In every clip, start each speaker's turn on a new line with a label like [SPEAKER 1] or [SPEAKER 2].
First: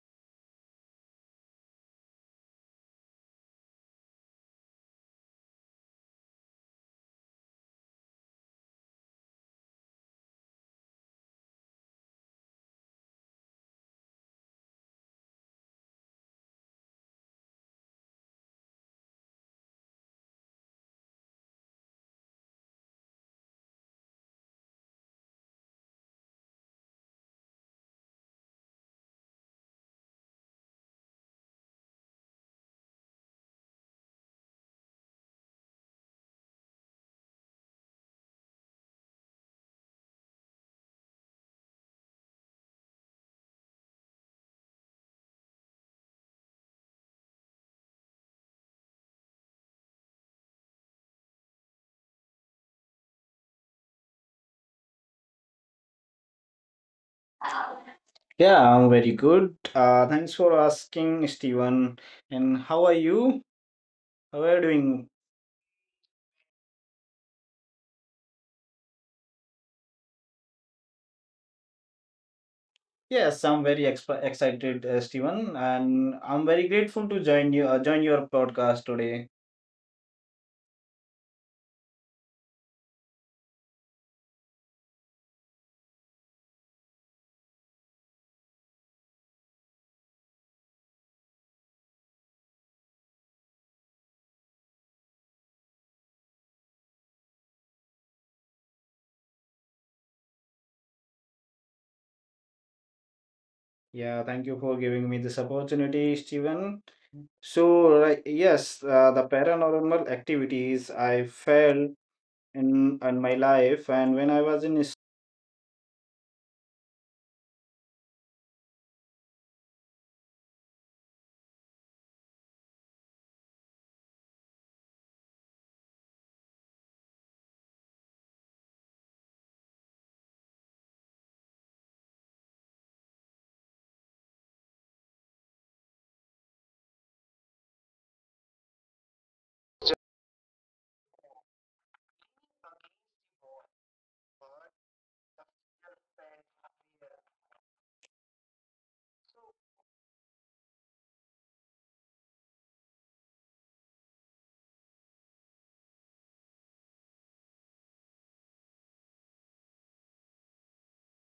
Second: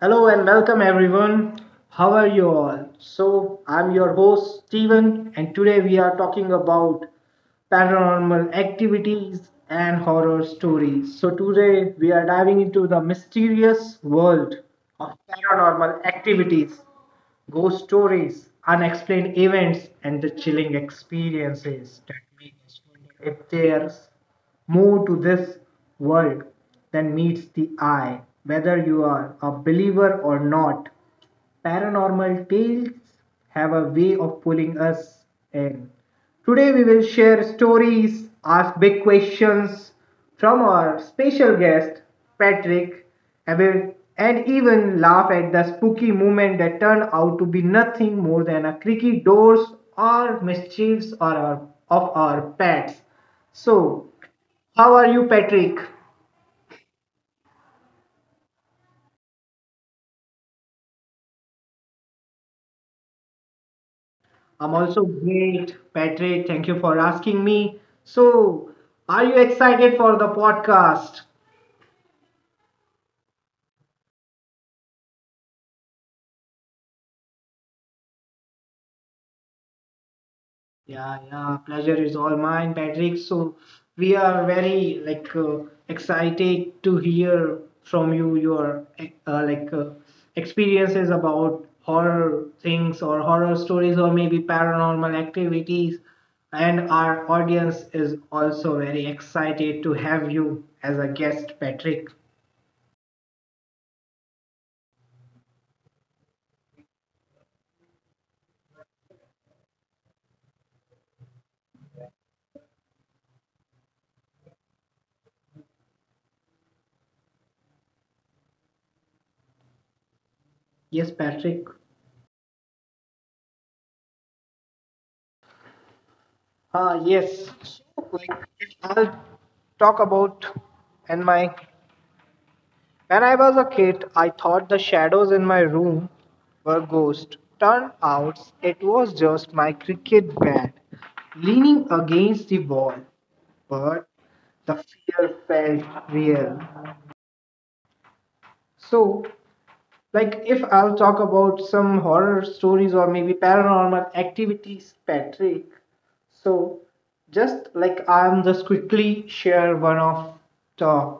[SPEAKER 1] hello, and welcome everyone. How are you all? So, I'm your host Steven, and today we are talking about paranormal activities and horror stories. So, today we are diving into the mysterious world of paranormal activities, ghost stories, unexplained events, and the chilling experiences that make us it dares more to this world than meets the eye, whether you are a believer or not. Paranormal tales have a way of pulling us in. Today, we will share stories, ask big questions from our special guest, Patrick, aware, and even laugh at the spooky moments that turn out to be nothing more than a creaky doors or mischiefs or our, of our pets. So, how are you, Patrick?
[SPEAKER 2] Yeah, I'm very good. Thanks for asking, Steven. And how are you? How are you
[SPEAKER 1] I'm also
[SPEAKER 2] doing?
[SPEAKER 1] great, Patrick. Thank you for asking me. So, are you excited for the podcast?
[SPEAKER 2] Yes, I'm very excited, Steven, and I'm very grateful to join you. Join your podcast today.
[SPEAKER 1] Yeah, yeah, pleasure is all mine, Patrick. So we are very like excited to hear from you your like experiences about horror things or horror stories or maybe paranormal activities. And our audience is also very excited to have you as a guest, Patrick.
[SPEAKER 2] Yeah, thank you for giving me this opportunity, Steven. So, like, yes, the paranormal activities I felt in my life, and when I was in.
[SPEAKER 1] Yes, Patrick. Ah, yes. So, like, I'll talk about and my. When I was a kid, I thought the shadows in my room were ghosts. Turned out it was just my cricket bat leaning against the wall. But the fear felt real. So, like if I'll talk about some horror stories or maybe paranormal activities, Patrick. So, just like I'm just quickly share one of the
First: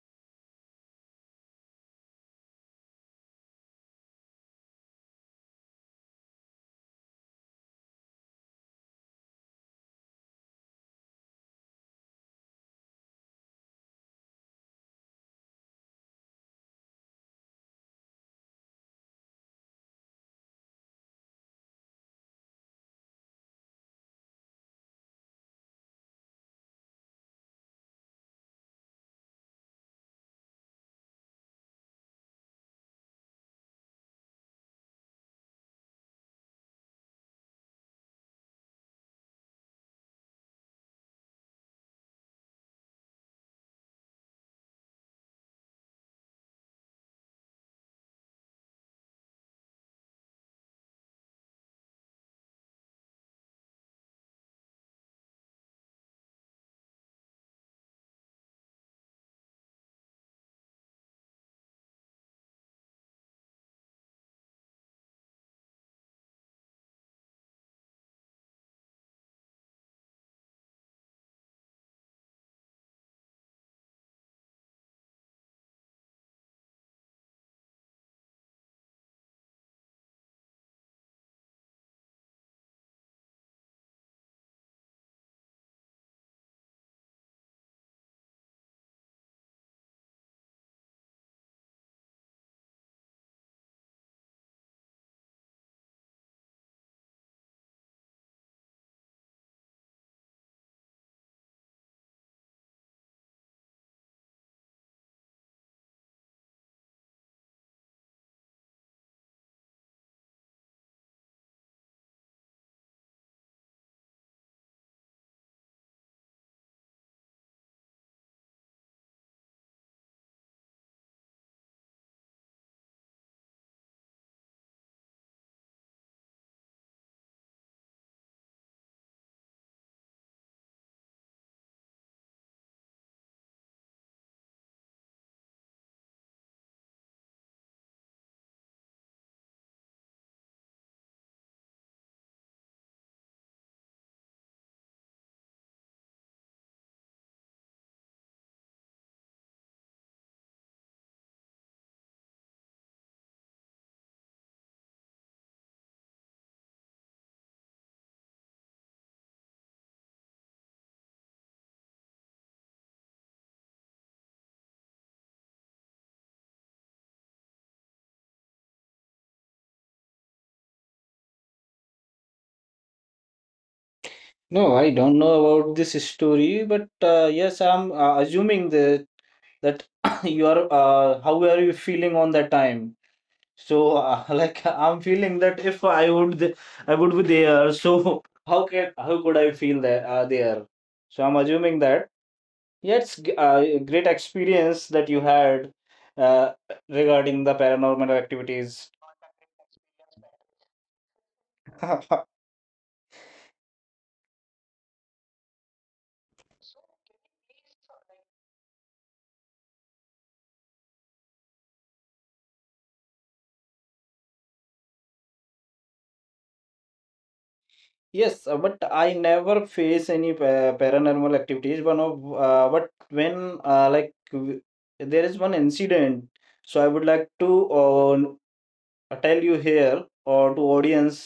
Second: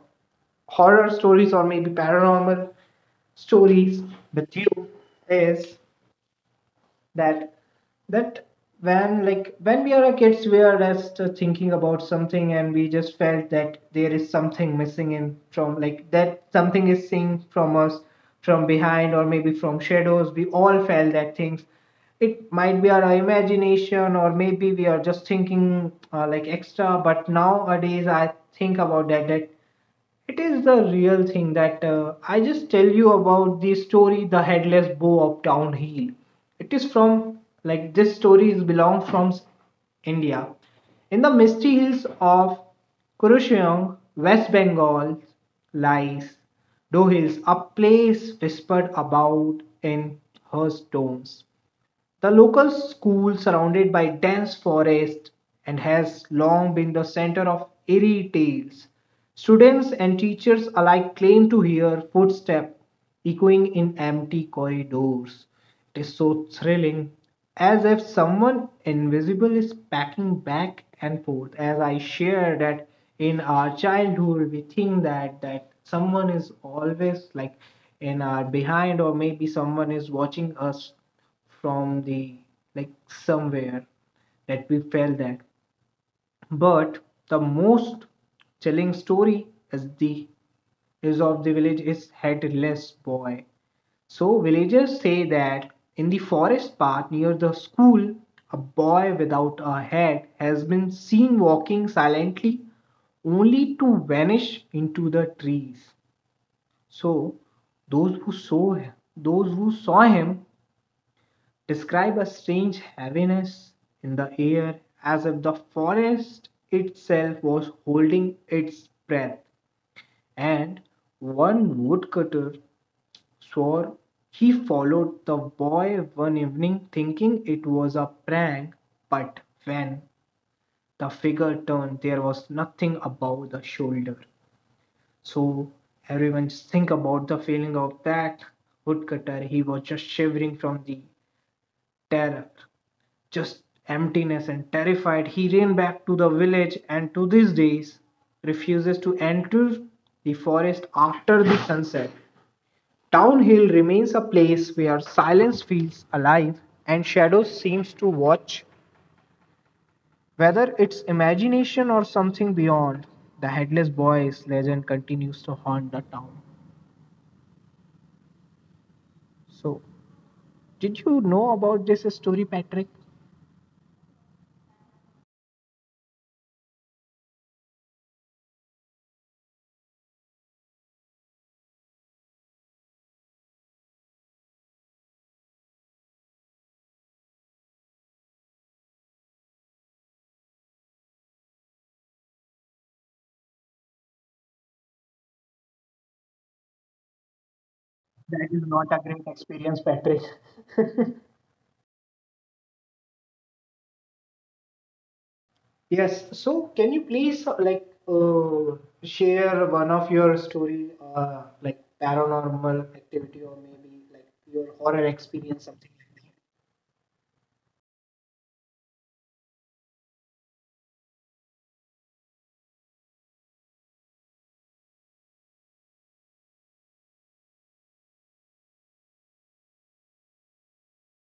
[SPEAKER 1] horror stories or maybe paranormal stories with you is that that when like when we are a kids we are just thinking about something, and we just felt that there is something missing in from like that something is seen from us from behind, or maybe from shadows we all felt that things it might be our imagination, or maybe we are just thinking like extra, but nowadays I think about that it is the real thing that I just tell you about the story, the headless bow of downhill. It is from like this story is belong from India. In the misty hills of Kurusheong, West Bengal lies Dohills, a place whispered about in her tones. The local school surrounded by dense forest and has long been the center of eerie tales. Students and teachers alike claim to hear footsteps echoing in empty corridors. It is so thrilling, as if someone invisible is packing back and forth. As I share that in our childhood, we think that that someone is always like in our behind, or maybe someone is watching us from the like somewhere that we felt that. But the most telling story is the is of the village is headless boy. So villagers say that in the forest path near the school, a boy without a head has been seen walking silently, only to vanish into the trees. So those who saw those who saw him describe a strange heaviness in the air, as if the forest itself was holding its breath, and one woodcutter swore he followed the boy one evening thinking it was a prank, but when the figure turned, there was nothing above the shoulder. So, everyone just think about the feeling of that woodcutter, he was just shivering from the terror. Just emptiness and terrified, he ran back to the village, and to these days refuses to enter the forest after the sunset. Downhill remains a place where silence feels alive and shadows seems to watch. Whether it's imagination or something beyond, the headless boy's legend continues to haunt the town. So, did you know about this story, Patrick?
[SPEAKER 2] No, I don't know about this story, but yes, I'm assuming the. That you are, how are you feeling on that time? So like I'm feeling that if I would I would be there. So how could I feel that there? So I'm assuming that, yeah, it's a great experience that you had, uh, regarding the paranormal
[SPEAKER 1] That is
[SPEAKER 2] activities.
[SPEAKER 1] not a great experience, Patrick. Yes. So, can you please like share one of your story, like paranormal activity, or maybe like your horror experience, something like that?
[SPEAKER 2] Yes, but I never face any paranormal activities. One of But when, uh, like w- there is one incident. So I would like to, uh, I tell you here or to audience,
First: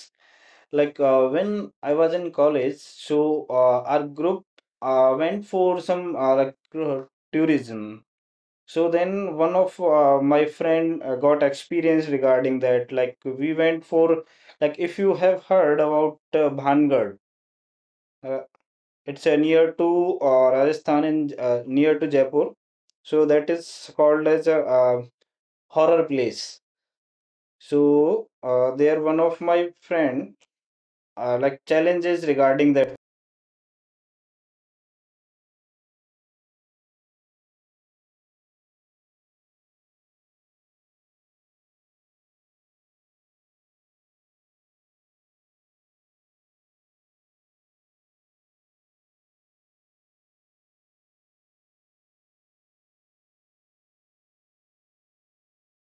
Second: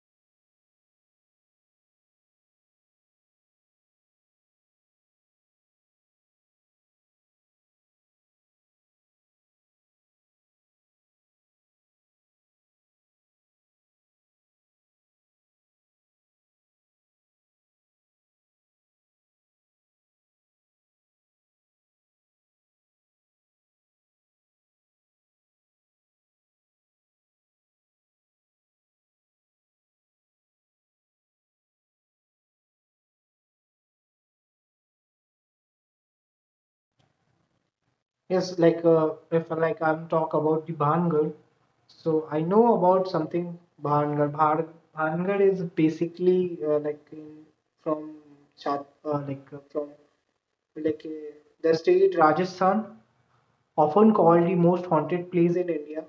[SPEAKER 2] like when I was in college. So our group went for some, tourism. So then one of my friend got experience regarding that. Like, we went for, like, if you have heard about Bhangar, uh, it's near to Rajasthan and near to Jaipur. So that is called as a horror place. So there one of my friend like challenges regarding that.
[SPEAKER 1] Yes. Like if like I'm talk about the Bhangar, so I know about something Bhangar. Bhangar is basically like in, from Chat, like from like the state Rajasthan, often called the most haunted place in India,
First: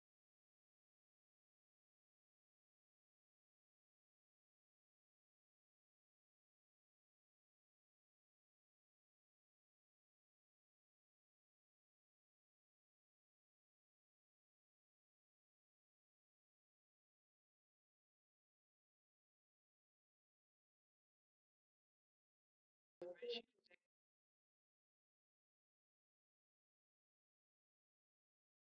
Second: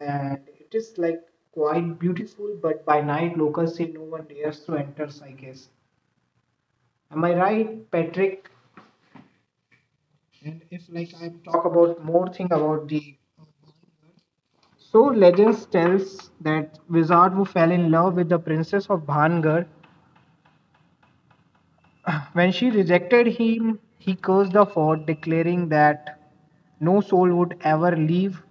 [SPEAKER 1] and it is like quite beautiful, but by night locals say no one dares to enter. I guess. Am I right, Patrick? And if like I talk about more thing about the, so legends tells that wizard who fell in love with the princess of Bhangar, when she rejected him, he cursed the fort, declaring that no soul would ever leave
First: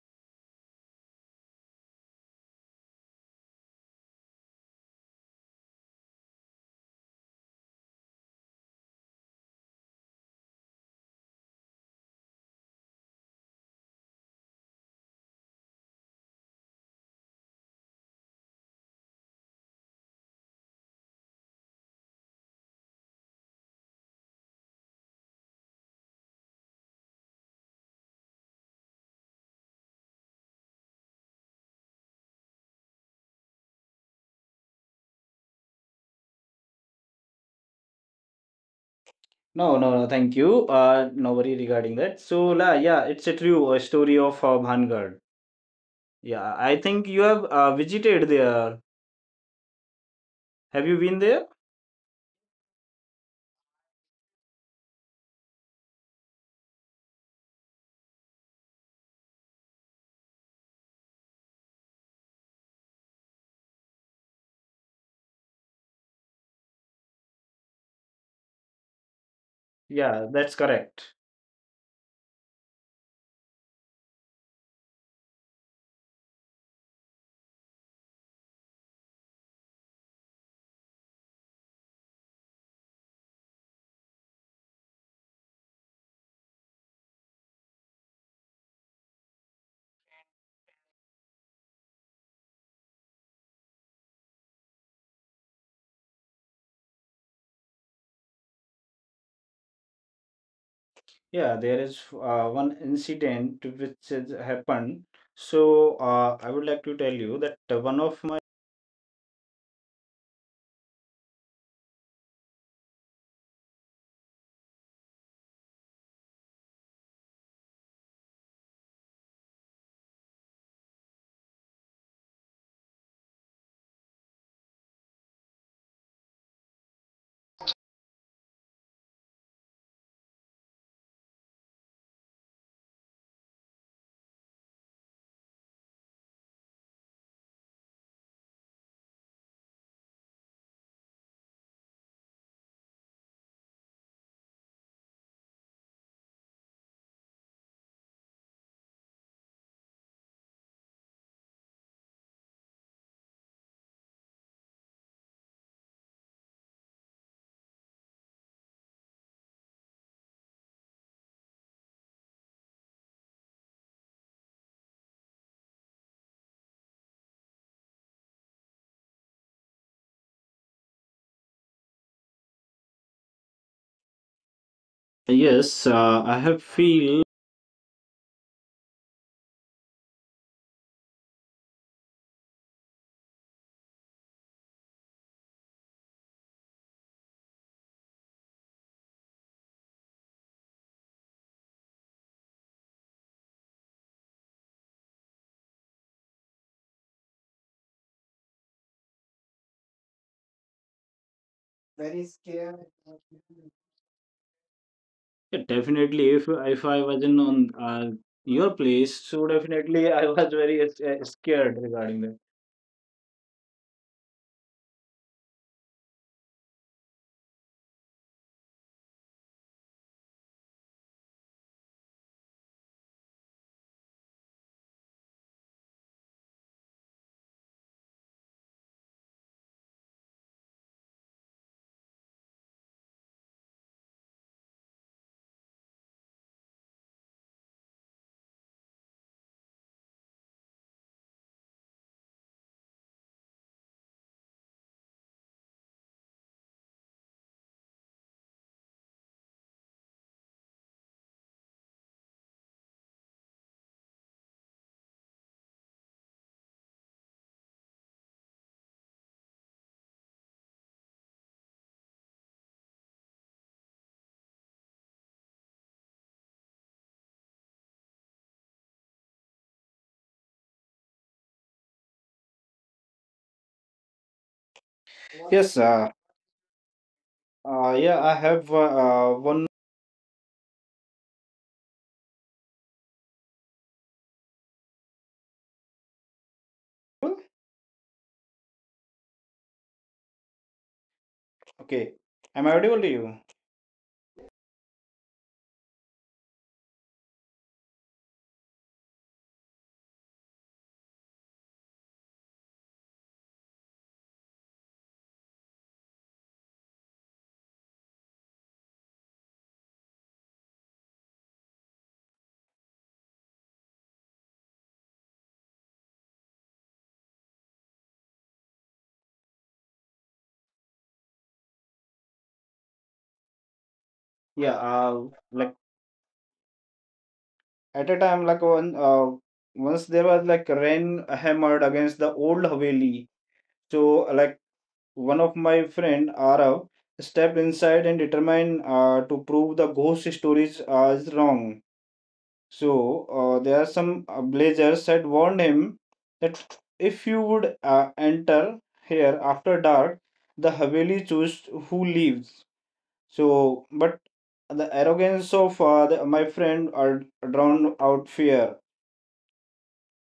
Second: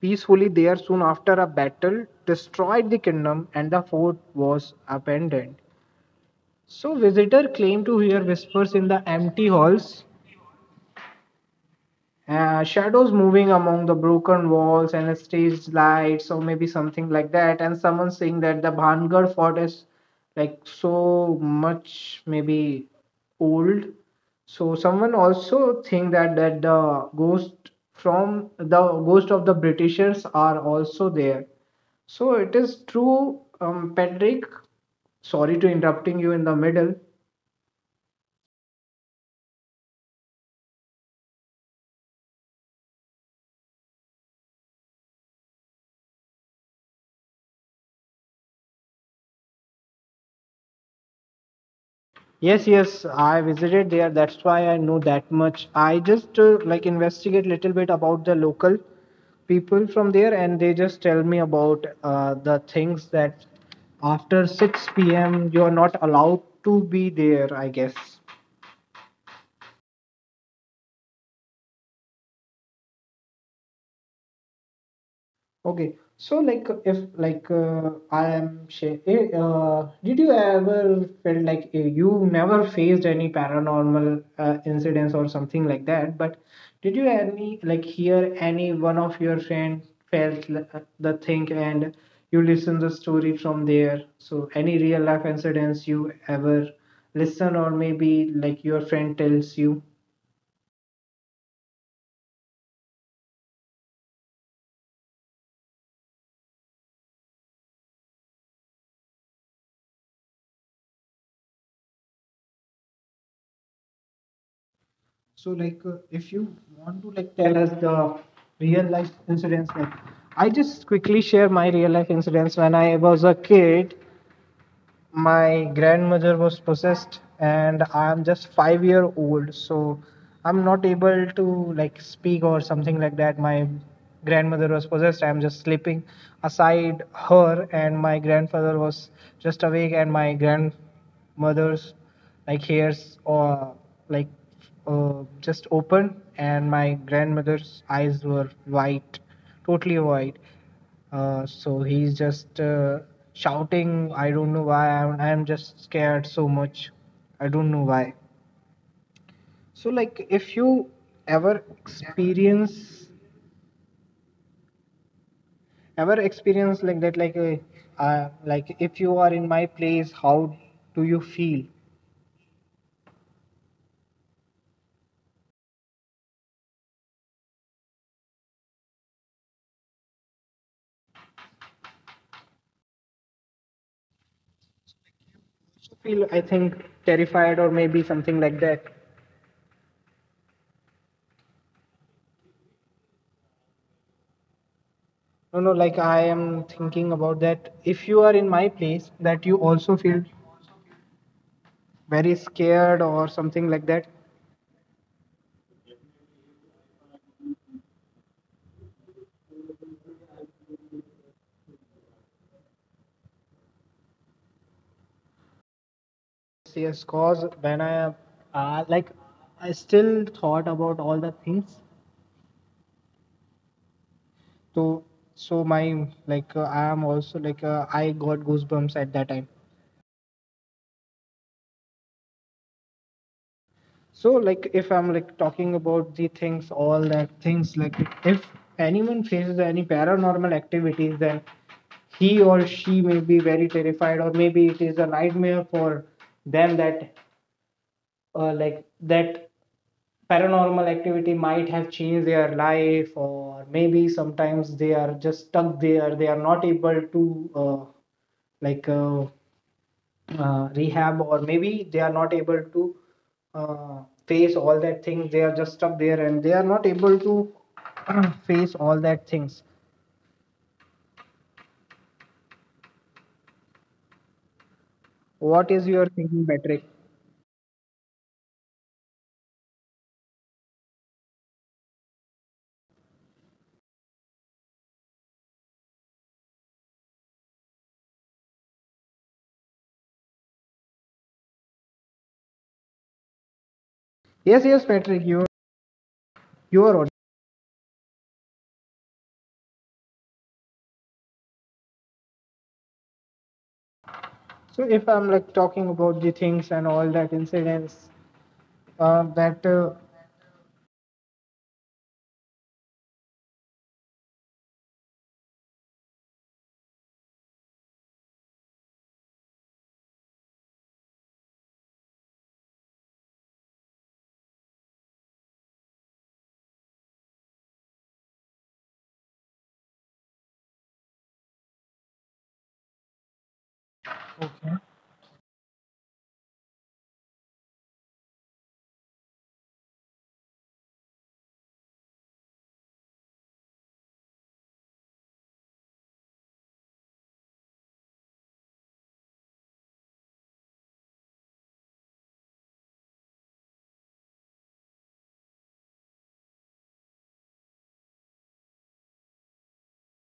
[SPEAKER 1] peacefully there. Soon after, a battle destroyed the kingdom and the fort was abandoned. So visitor claimed to hear whispers in the empty halls, shadows moving among the broken walls and stage lights or maybe something like that, and someone saying that the Bhangar fort is like so much maybe old. So someone also think that that the ghost from the ghost of the Britishers are also there. So it is true, Patrick. Sorry to interrupting you in the middle.
[SPEAKER 2] No, no, no, thank you. No worry regarding that. So, la, yeah, it's a true story of Bhangarh. Yeah, I think you have visited there. Have you been there?
[SPEAKER 1] Yes, yes, I visited there. That's why I know that much. I just like investigate little bit about the local people from there, and they just tell me about the things that after 6 p.m. you are not allowed to be there. I guess.
[SPEAKER 2] Yeah, that's correct.
[SPEAKER 1] Okay, so like if like I am did you ever felt like you never faced any paranormal incidents or something like that? But did you any like hear any one of your friend felt the thing, and you listen the story from there? So any real life incidents you ever listen, or maybe like your friend tells you?
[SPEAKER 2] Yeah, there is one incident which has happened. So, I would like to tell you that one of my.
[SPEAKER 1] So, like, if you want to like tell us the real life incidents, like, I just quickly share my real life incidents. When I was a kid, my grandmother was possessed, and I'm just 5-year old, so I'm not able to like speak or something like that. My grandmother was possessed. I'm just sleeping aside her, and my grandfather was just awake, and my grand mother's like hairs or like just open, and my grandmother's eyes were white, totally white, so he's just shouting. I don't know why. I'm just scared so much, I don't know why. So like if you ever experience ever experience like that, like a, like if you are in my place, how do you feel?
[SPEAKER 2] Yes, I have feel.
[SPEAKER 1] Feel, I think terrified or maybe something like that. No, no, like I am thinking about that if you are in my place, that you also feel very scared or something like that.
[SPEAKER 2] Very scared. Yeah, definitely. If I was in on your place, so definitely I was very scared regarding that.
[SPEAKER 1] Yes, cause when I like I still thought about all the things. So, so my like I am also like I got goosebumps at that time. So, like, if I'm like talking about the things, all that things, like, if anyone faces any paranormal activities, then he or she may be very terrified, or maybe it is a nightmare for them that, like, that paranormal activity might have changed their life, or maybe sometimes they are just stuck there, they are not able to, like, rehab, or maybe they are not able to face all that things. They are just stuck there and they are not able to face all that things. What is your thinking, Patrick?
[SPEAKER 2] Yes, yeah, I have one. Okay, am I audible to you?
[SPEAKER 1] Yes, yes, Patrick, you are on. So if I'm like talking about the things and all that incidents, that
[SPEAKER 2] Yeah, like at a time, like once there was like rain hammered against the old Haveli. So, like, one of my friend Arav stepped inside and determined to prove the ghost stories is wrong. So there are some blazers had warned him that if you would enter here after dark, the Haveli choose who leaves. So, but the arrogance of my friend drowned out fear.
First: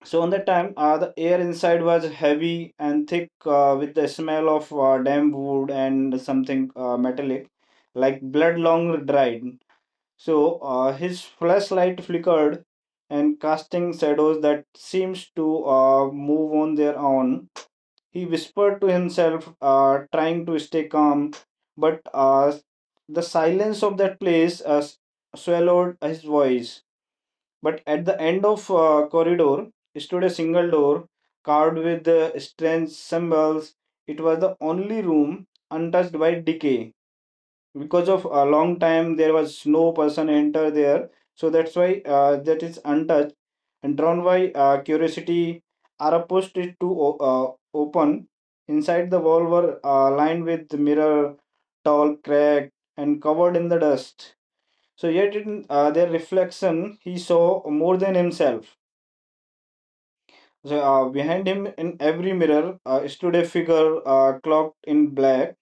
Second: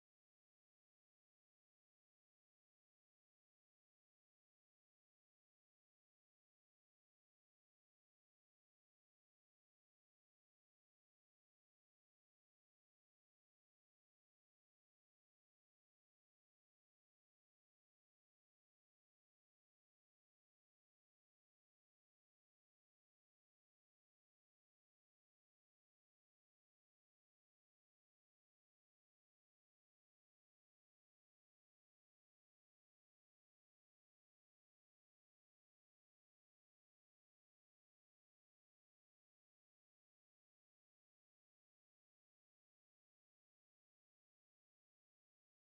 [SPEAKER 2] So on that time, the air inside was heavy and thick with the smell of damp wood and something metallic, like blood long dried. So his flashlight flickered and casting shadows that seems to move on their own. He whispered to himself, trying to stay calm, but the silence of that place swallowed his voice. But at the end of corridor stood a single door carved with strange symbols. It was the only room untouched by decay, because of a long time there was no person enter there. So that's why that is untouched. And drawn by curiosity, are opposed it to open. Inside the wall were lined with mirror, tall, cracked, and covered in the dust. So yet in their reflection he saw more than himself. So behind him in every mirror stood a figure cloaked in black.